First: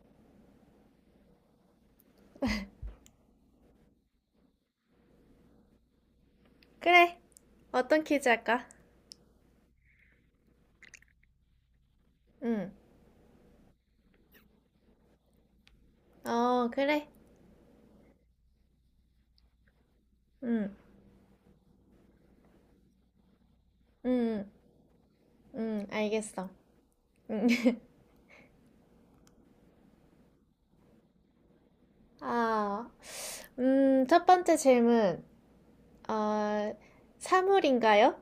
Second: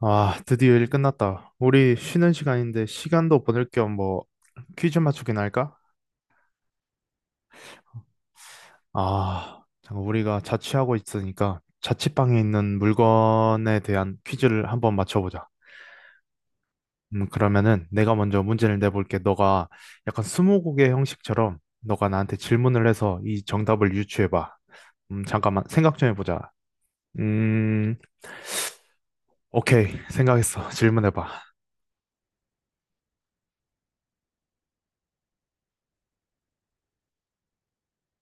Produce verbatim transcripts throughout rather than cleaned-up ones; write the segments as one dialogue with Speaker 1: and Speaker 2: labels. Speaker 1: 아, 드디어 일 끝났다. 우리 쉬는 시간인데 시간도 보낼 겸 뭐 퀴즈 맞추기나 할까?
Speaker 2: 그래. 어떤 퀴즈 할까?
Speaker 1: 아, 잠깐 우리가 자취하고 있으니까 자취방에
Speaker 2: 응.
Speaker 1: 있는 물건에 대한 퀴즈를 한번 맞춰보자.
Speaker 2: 어, 그래.
Speaker 1: 음, 그러면은 내가 먼저 문제를 내볼게. 너가 약간
Speaker 2: 응.
Speaker 1: 스무고개 형식처럼 너가 나한테 질문을 해서 이 정답을
Speaker 2: 응.
Speaker 1: 유추해봐. 음, 잠깐만
Speaker 2: 응. 응.
Speaker 1: 생각 좀
Speaker 2: 알겠어.
Speaker 1: 해보자.
Speaker 2: 응.
Speaker 1: 음, 오케이. 생각했어. 질문해봐.
Speaker 2: 아, 음, 첫 번째 질문. 어, 사물인가요?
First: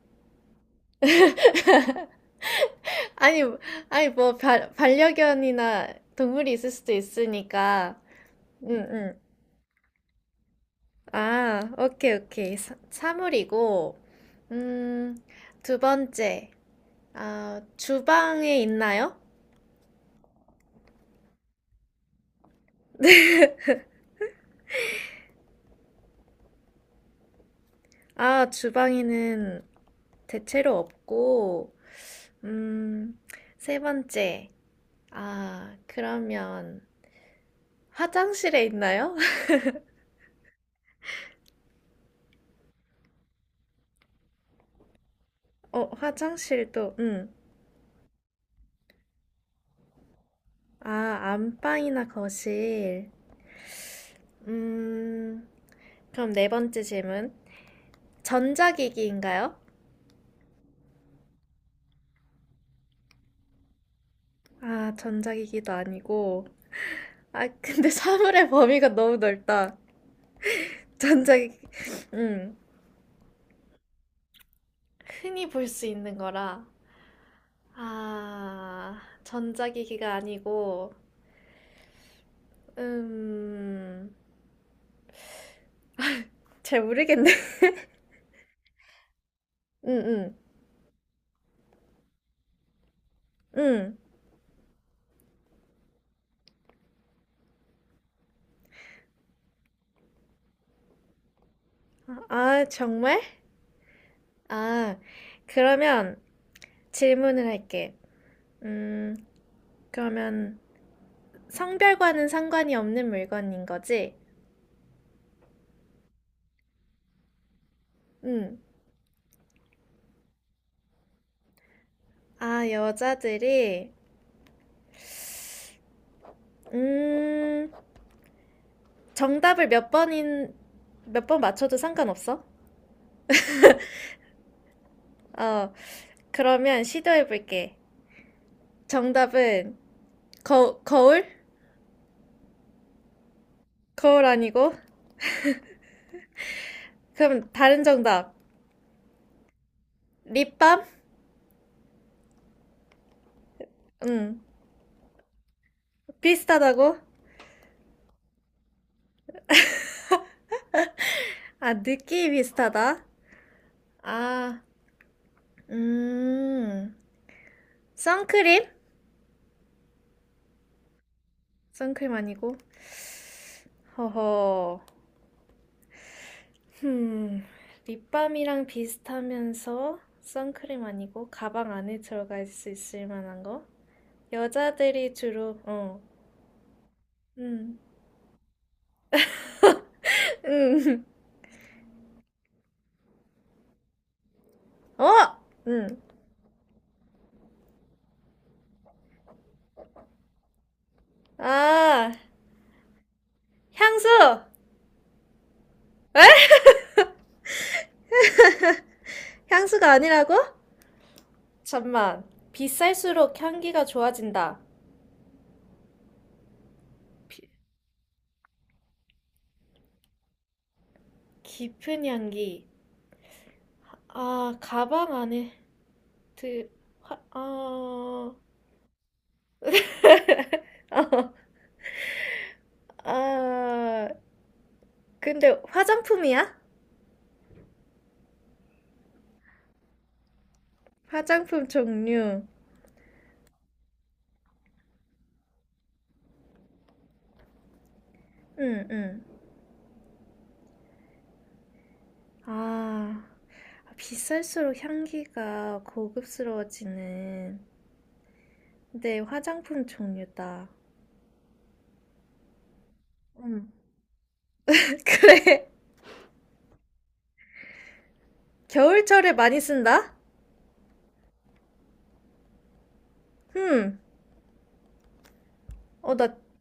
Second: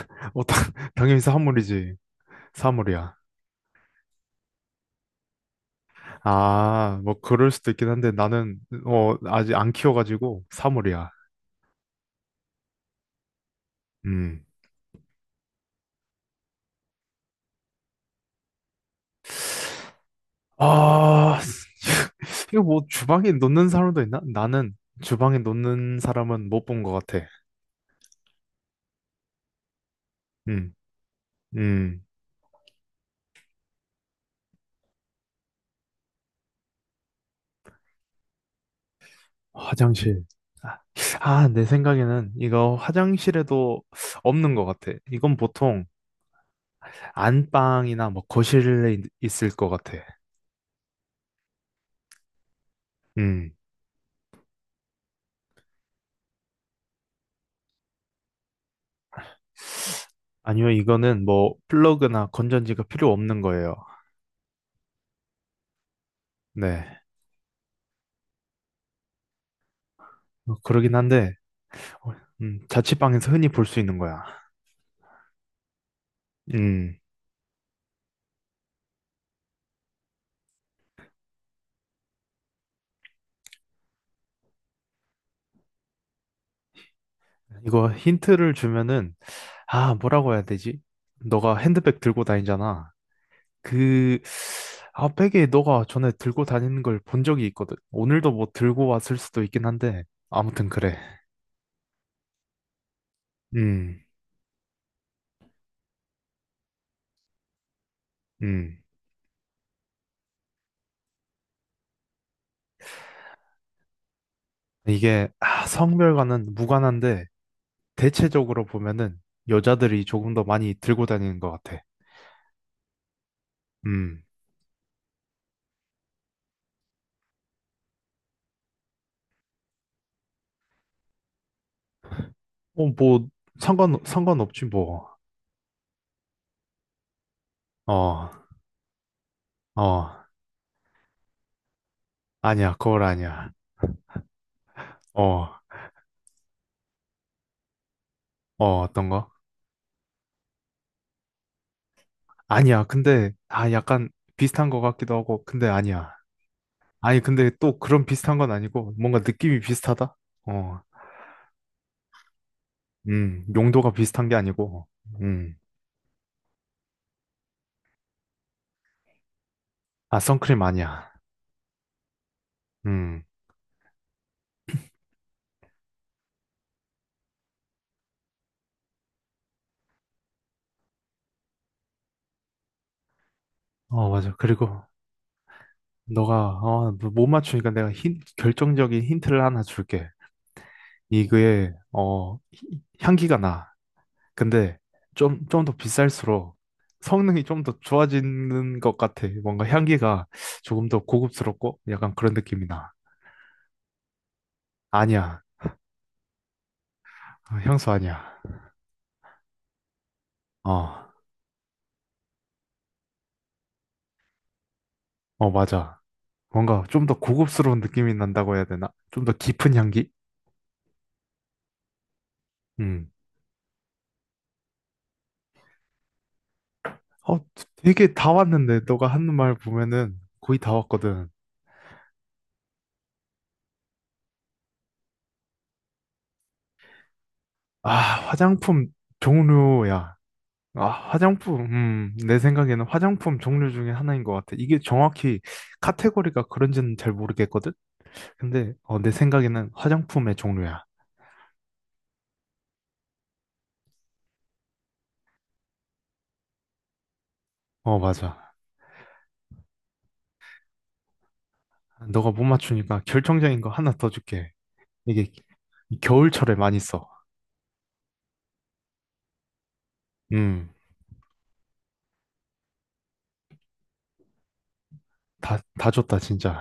Speaker 1: 어, 당- 당연히 사물이지. 사물이야.
Speaker 2: 아니, 아니, 뭐, 바, 반려견이나 동물이 있을 수도
Speaker 1: 아, 뭐 그럴 수도 있긴
Speaker 2: 있으니까.
Speaker 1: 한데 나는
Speaker 2: 응,
Speaker 1: 어
Speaker 2: 응.
Speaker 1: 아직 안 키워가지고 사물이야.
Speaker 2: 아, 오케이, 오케이. 사, 사물이고,
Speaker 1: 음.
Speaker 2: 음, 두 번째. 아, 주방에 있나요?
Speaker 1: 아, 이거 뭐 주방에 놓는 사람도 있나? 나는 주방에 놓는 사람은 못 본 것 같아.
Speaker 2: 아, 주방에는
Speaker 1: 음,
Speaker 2: 대체로 없고,
Speaker 1: 음,
Speaker 2: 음, 세 번째. 아, 그러면 화장실에 있나요?
Speaker 1: 화장실. 아, 아, 내 생각에는 이거 화장실에도 없는 것 같아. 이건 보통
Speaker 2: 어, 화장실도, 음.
Speaker 1: 안방이나 뭐 거실에 있- 있을 것 같아.
Speaker 2: 아, 안방이나 거실.
Speaker 1: 음,
Speaker 2: 음, 그럼 네 번째 질문. 전자기기인가요?
Speaker 1: 아니요, 이거는 뭐 플러그나 건전지가 필요 없는 거예요.
Speaker 2: 아, 전자기기도 아니고.
Speaker 1: 네.
Speaker 2: 아, 근데 사물의 범위가 너무 넓다.
Speaker 1: 뭐 그러긴 한데,
Speaker 2: 전자기기,
Speaker 1: 어,
Speaker 2: 음,
Speaker 1: 음, 자취방에서 흔히 볼 수 있는 거야.
Speaker 2: 흔히 볼 수 있는 거라.
Speaker 1: 음,
Speaker 2: 아, 전자기기가 아니고, 음, 잘 모르겠네.
Speaker 1: 이거 힌트를 주면은, 아,
Speaker 2: 응,
Speaker 1: 뭐라고
Speaker 2: 응,
Speaker 1: 해야 되지? 너가 핸드백 들고 다니잖아.
Speaker 2: 응.
Speaker 1: 그, 아, 백에 너가 전에 들고 다니는 걸 본 적이 있거든. 오늘도 뭐 들고 왔을 수도 있긴 한데, 아무튼 그래.
Speaker 2: 아, 정말?
Speaker 1: 음,
Speaker 2: 아, 그러면 질문을 할게.
Speaker 1: 음.
Speaker 2: 음, 그러면 성별과는 상관이 없는 물건인 거지?
Speaker 1: 이게, 아, 성별과는 무관한데,
Speaker 2: 응.
Speaker 1: 대체적으로 보면은 여자들이 조금 더 많이 들고 다니는 것 같아.
Speaker 2: 아, 여자들이,
Speaker 1: 음.
Speaker 2: 음, 정답을 몇 번인, 몇 번 맞춰도 상관없어?
Speaker 1: 어, 뭐, 상관, 상관없지, 뭐.
Speaker 2: 어, 그러면 시도해볼게.
Speaker 1: 어.
Speaker 2: 정답은,
Speaker 1: 어,
Speaker 2: 거, 거울?
Speaker 1: 아니야, 거울 아니야.
Speaker 2: 거울 아니고?
Speaker 1: 어,
Speaker 2: 그럼 다른 정답.
Speaker 1: 어, 어떤 거?
Speaker 2: 립밤?
Speaker 1: 아니야, 근데, 아, 약간
Speaker 2: 응.
Speaker 1: 비슷한 거 같기도 하고, 근데 아니야.
Speaker 2: 비슷하다고?
Speaker 1: 아니, 근데 또 그런 비슷한 건 아니고, 뭔가 느낌이 비슷하다? 어,
Speaker 2: 아, 느낌이 비슷하다.
Speaker 1: 음, 용도가 비슷한 게
Speaker 2: 아,
Speaker 1: 아니고, 음,
Speaker 2: 음. 선크림?
Speaker 1: 아, 선크림 아니야.
Speaker 2: 선크림 아니고.
Speaker 1: 음,
Speaker 2: 허허. 흠. 립밤이랑 비슷하면서 선크림 아니고 가방 안에 들어갈 수 있을 만한 거?
Speaker 1: 어, 맞아. 그리고,
Speaker 2: 여자들이 주로, 어.
Speaker 1: 너가, 어, 뭐못 맞추니까
Speaker 2: 음.
Speaker 1: 내가 힌, 결정적인 힌트를 하나 줄게.
Speaker 2: 음.
Speaker 1: 이거에, 어, 히- 향기가 나. 근데
Speaker 2: 어!
Speaker 1: 좀, 좀 더
Speaker 2: 음.
Speaker 1: 비쌀수록 성능이 좀 더 좋아지는 것 같아. 뭔가 향기가 조금 더 고급스럽고
Speaker 2: 아,
Speaker 1: 약간 그런 느낌이 나.
Speaker 2: 향수!
Speaker 1: 아니야. 어, 향수 아니야.
Speaker 2: 향수가 아니라고?
Speaker 1: 어,
Speaker 2: 잠만. 비쌀수록 향기가 좋아진다.
Speaker 1: 어, 맞아. 뭔가 좀 더
Speaker 2: 비-
Speaker 1: 고급스러운 느낌이 난다고 해야 되나? 좀 더 깊은 향기?
Speaker 2: 깊은 향기.
Speaker 1: 음.
Speaker 2: 아, 가방 안에 드, 화,
Speaker 1: 어, 되게 다
Speaker 2: 아,
Speaker 1: 왔는데, 너가 하는 말 보면은 거의 다 왔거든.
Speaker 2: 아, 근데 화장품이야?
Speaker 1: 아, 화장품 종류야. 아, 화장품.
Speaker 2: 화장품
Speaker 1: 음, 내
Speaker 2: 종류.
Speaker 1: 생각에는 화장품 종류 중에 하나인 것 같아. 이게 정확히 카테고리가 그런지는 잘 모르겠거든? 근데
Speaker 2: 응,
Speaker 1: 어, 내
Speaker 2: 응.
Speaker 1: 생각에는 화장품의 종류야.
Speaker 2: 아, 비쌀수록 향기가 고급스러워지는.
Speaker 1: 어, 맞아.
Speaker 2: 네, 화장품 종류다.
Speaker 1: 너가 못 맞추니까 결정적인 거
Speaker 2: 응.
Speaker 1: 하나 더 줄게. 이게
Speaker 2: 그래.
Speaker 1: 겨울철에 많이 써.
Speaker 2: 겨울철에 많이 쓴다?
Speaker 1: 음,
Speaker 2: 음.
Speaker 1: 다, 다
Speaker 2: 어,
Speaker 1: 줬다,
Speaker 2: 나
Speaker 1: 진짜.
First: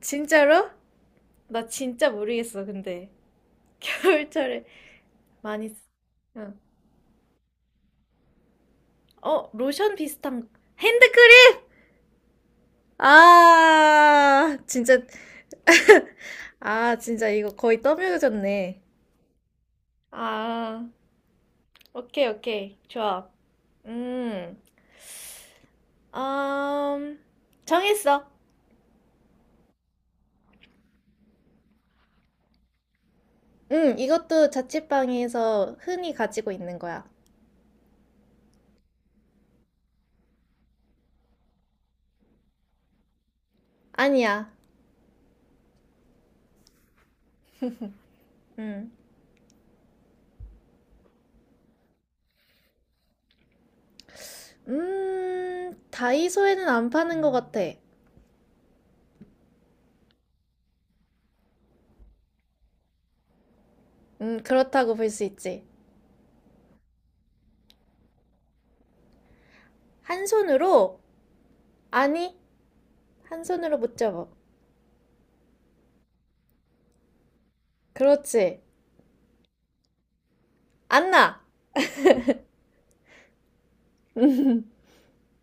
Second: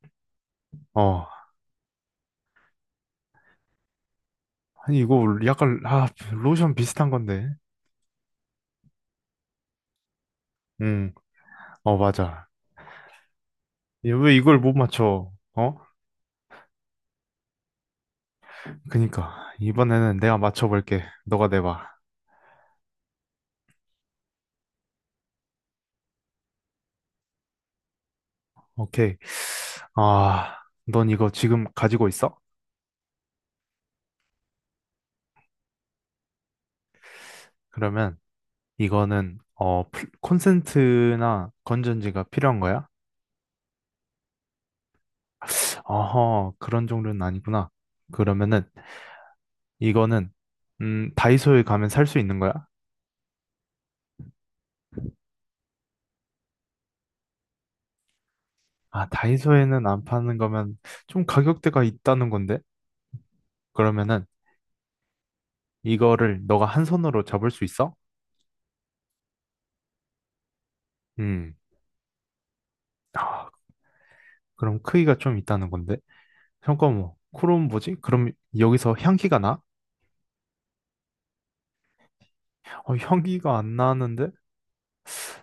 Speaker 2: 진짜로?
Speaker 1: 어,
Speaker 2: 나 진짜 모르겠어, 근데. 겨울철에
Speaker 1: 아니, 이거
Speaker 2: 많이 쓰.
Speaker 1: 약간, 아,
Speaker 2: 응.
Speaker 1: 로션 비슷한 건데.
Speaker 2: 어, 로션 비슷한
Speaker 1: 음,
Speaker 2: 핸드크림!
Speaker 1: 어, 맞아. 얘왜
Speaker 2: 아,
Speaker 1: 이걸 못
Speaker 2: 진짜,
Speaker 1: 맞춰? 어?
Speaker 2: 아, 진짜 이거 거의 떠밀어졌네.
Speaker 1: 그니까. 이번에는 내가
Speaker 2: 아,
Speaker 1: 맞춰볼게. 너가 내봐.
Speaker 2: 오케이, 오케이. 좋아. 음, 음, 정했어.
Speaker 1: 오케이. 아, 넌 이거 지금 가지고 있어?
Speaker 2: 음, 이것도 자취방에서 흔히 가지고 있는 거야.
Speaker 1: 그러면 이거는 어 플- 콘센트나 건전지가 필요한 거야?
Speaker 2: 아니야.
Speaker 1: 어허, 그런 종류는 아니구나. 그러면은
Speaker 2: 음,
Speaker 1: 이거는 음 다이소에 가면 살 수 있는 거야?
Speaker 2: 음, 다이소에는 안 파는 것 같아.
Speaker 1: 아, 다이소에는 안 파는 거면 좀 가격대가 있다는 건데. 그러면은
Speaker 2: 음, 그렇다고 볼 수 있지.
Speaker 1: 이거를 너가 한 손으로 잡을 수 있어?
Speaker 2: 한 손으로,
Speaker 1: 음,
Speaker 2: 아니, 한 손으로 못 잡아.
Speaker 1: 그럼 크기가 좀 있다는 건데. 잠깐만, 그럼 뭐지? 그럼
Speaker 2: 그렇지.
Speaker 1: 여기서 향기가 나?
Speaker 2: 안 나.
Speaker 1: 어, 향기가 안 나는데?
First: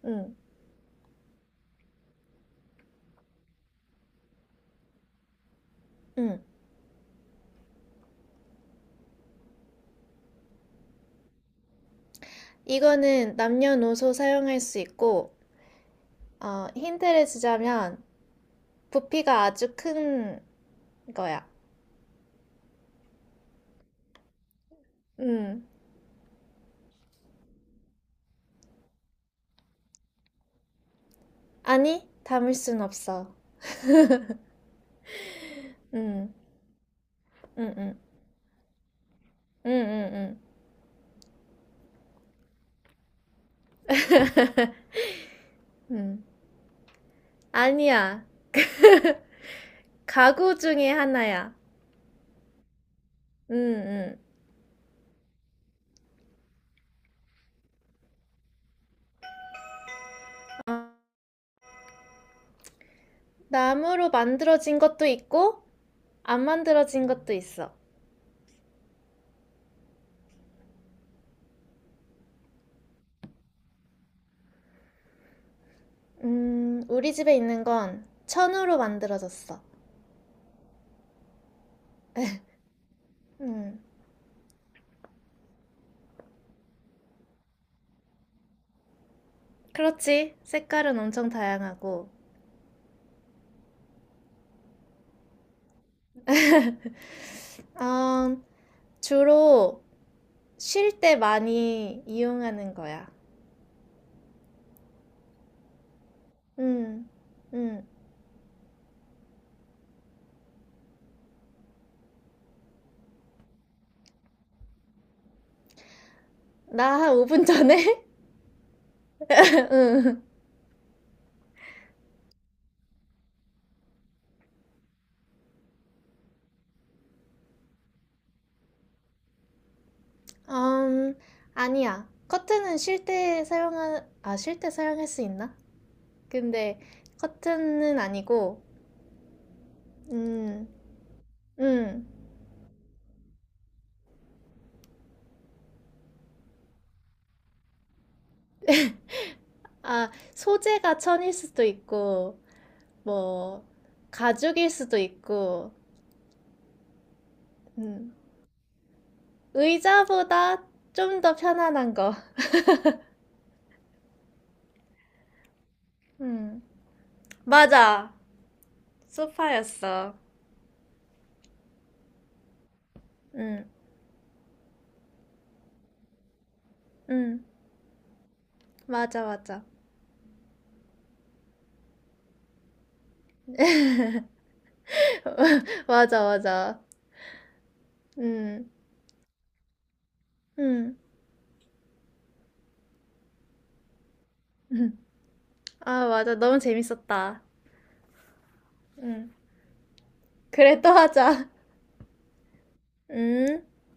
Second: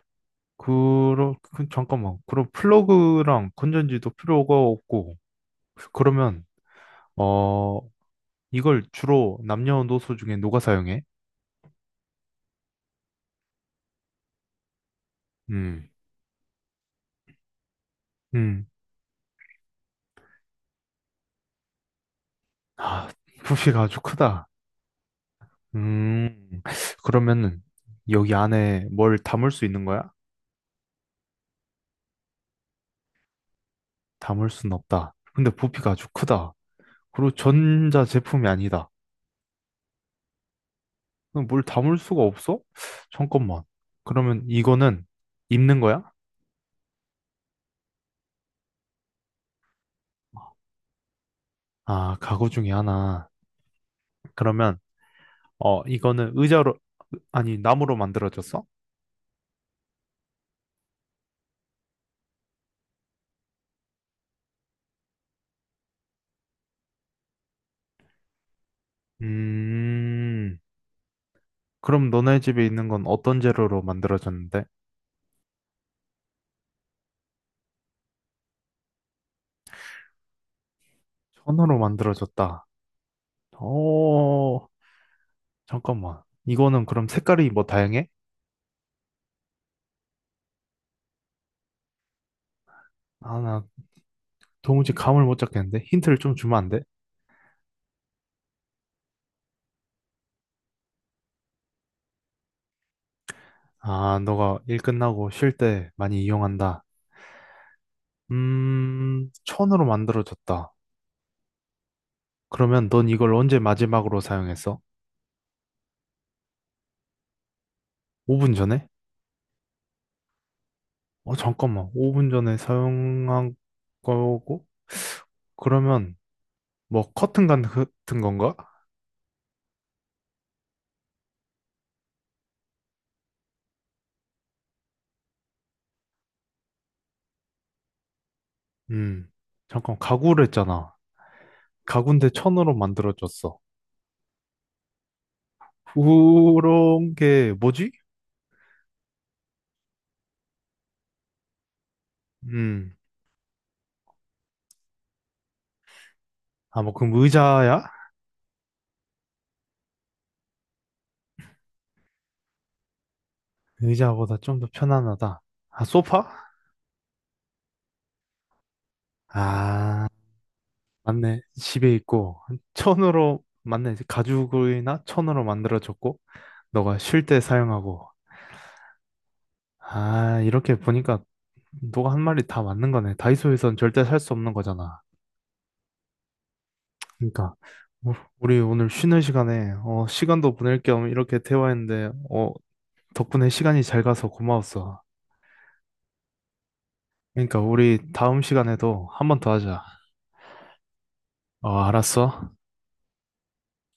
Speaker 2: 응,
Speaker 1: 그러, 그- 잠깐만. 그럼 플러그랑 건전지도 필요가 없고,
Speaker 2: 응.
Speaker 1: 그러면, 어, 이걸 주로 남녀노소 중에 누가 사용해?
Speaker 2: 이거는 남녀노소 사용할 수 있고,
Speaker 1: 음,
Speaker 2: 어, 힌트를 주자면
Speaker 1: 음.
Speaker 2: 부피가 아주 큰 거야.
Speaker 1: 아, 부피가 아주 크다.
Speaker 2: 음.
Speaker 1: 음, 그러면은, 여기 안에 뭘 담을 수 있는 거야?
Speaker 2: 아니, 담을 순 없어.
Speaker 1: 담을 순 없다. 근데 부피가 아주
Speaker 2: 음,
Speaker 1: 크다. 그리고
Speaker 2: 음, 음,
Speaker 1: 전자 제품이 아니다.
Speaker 2: 음, 음, 음.
Speaker 1: 그럼 뭘 담을 수가 없어? 잠깐만. 그러면 이거는 입는 거야?
Speaker 2: 음. 아니야. 가구 중에 하나야.
Speaker 1: 아, 가구 중에 하나.
Speaker 2: 음, 음.
Speaker 1: 그러면, 어, 이거는 의자로, 아니, 나무로 만들어졌어?
Speaker 2: 나무로 만들어진 것도 있고, 안 만들어진 것도 있어.
Speaker 1: 음, 그럼 너네 집에 있는 건 어떤 재료로 만들어졌는데?
Speaker 2: 음, 우리 집에 있는 건 천으로 만들어졌어.
Speaker 1: 천으로 만들어졌다.
Speaker 2: 음,
Speaker 1: 오. 잠깐만. 이거는 그럼 색깔이 뭐 다양해?
Speaker 2: 그렇지. 색깔은 엄청 다양하고.
Speaker 1: 아, 나 도무지 감을 못 잡겠는데? 힌트를 좀 주면 안 돼?
Speaker 2: 어, 주로 쉴 때 많이 이용하는 거야.
Speaker 1: 아, 너가 일 끝나고 쉴 때 많이 이용한다.
Speaker 2: 음.. 음,
Speaker 1: 음, 천으로 만들어졌다. 그러면 넌 이걸 언제 마지막으로 사용했어?
Speaker 2: 나한 오 분 전에?
Speaker 1: 오 분 전에?
Speaker 2: 응.
Speaker 1: 어, 잠깐만. 오 분 전에 사용한 거고? 그러면, 뭐, 커튼 간- 같은 건가?
Speaker 2: 음, 아니야. 커튼은 쉴 때 사용하, 아, 쉴 때 사용할 수 있나? 근데 커튼은 아니고,
Speaker 1: 음. 잠깐, 가구를
Speaker 2: 음,
Speaker 1: 했잖아.
Speaker 2: 음.
Speaker 1: 가구인데 천으로 만들어졌어. 그런 게 뭐지?
Speaker 2: 아, 소재가 천일 수도 있고,
Speaker 1: 음.
Speaker 2: 뭐, 가죽일 수도 있고,
Speaker 1: 아, 뭐, 그럼 의자야?
Speaker 2: 음. 의자보다 좀 더 편안한 거.
Speaker 1: 의자보다 좀 더 편안하다. 아, 소파?
Speaker 2: 음. 맞아.
Speaker 1: 아,
Speaker 2: 소파였어.
Speaker 1: 맞네. 집에 있고. 천으로,
Speaker 2: 응,
Speaker 1: 맞네. 가죽이나 천으로 만들어졌고, 너가 쉴
Speaker 2: 응,
Speaker 1: 때 사용하고.
Speaker 2: 맞아, 맞아.
Speaker 1: 아, 이렇게 보니까 너가 한 말이 다 맞는 거네. 다이소에선 절대 살 수 없는 거잖아.
Speaker 2: 맞아, 맞아.
Speaker 1: 그러니까 우- 우리
Speaker 2: 응,
Speaker 1: 오늘 쉬는 시간에 어, 시간도 보낼
Speaker 2: 응.
Speaker 1: 겸 이렇게 대화했는데 어, 덕분에 시간이 잘 가서
Speaker 2: 응.
Speaker 1: 고마웠어.
Speaker 2: 아, 맞아. 너무 재밌었다.
Speaker 1: 그러니까 우리 다음 시간에도 한
Speaker 2: 응.
Speaker 1: 번 더 하자.
Speaker 2: 그래, 또 하자.
Speaker 1: 어, 알았어.
Speaker 2: 응.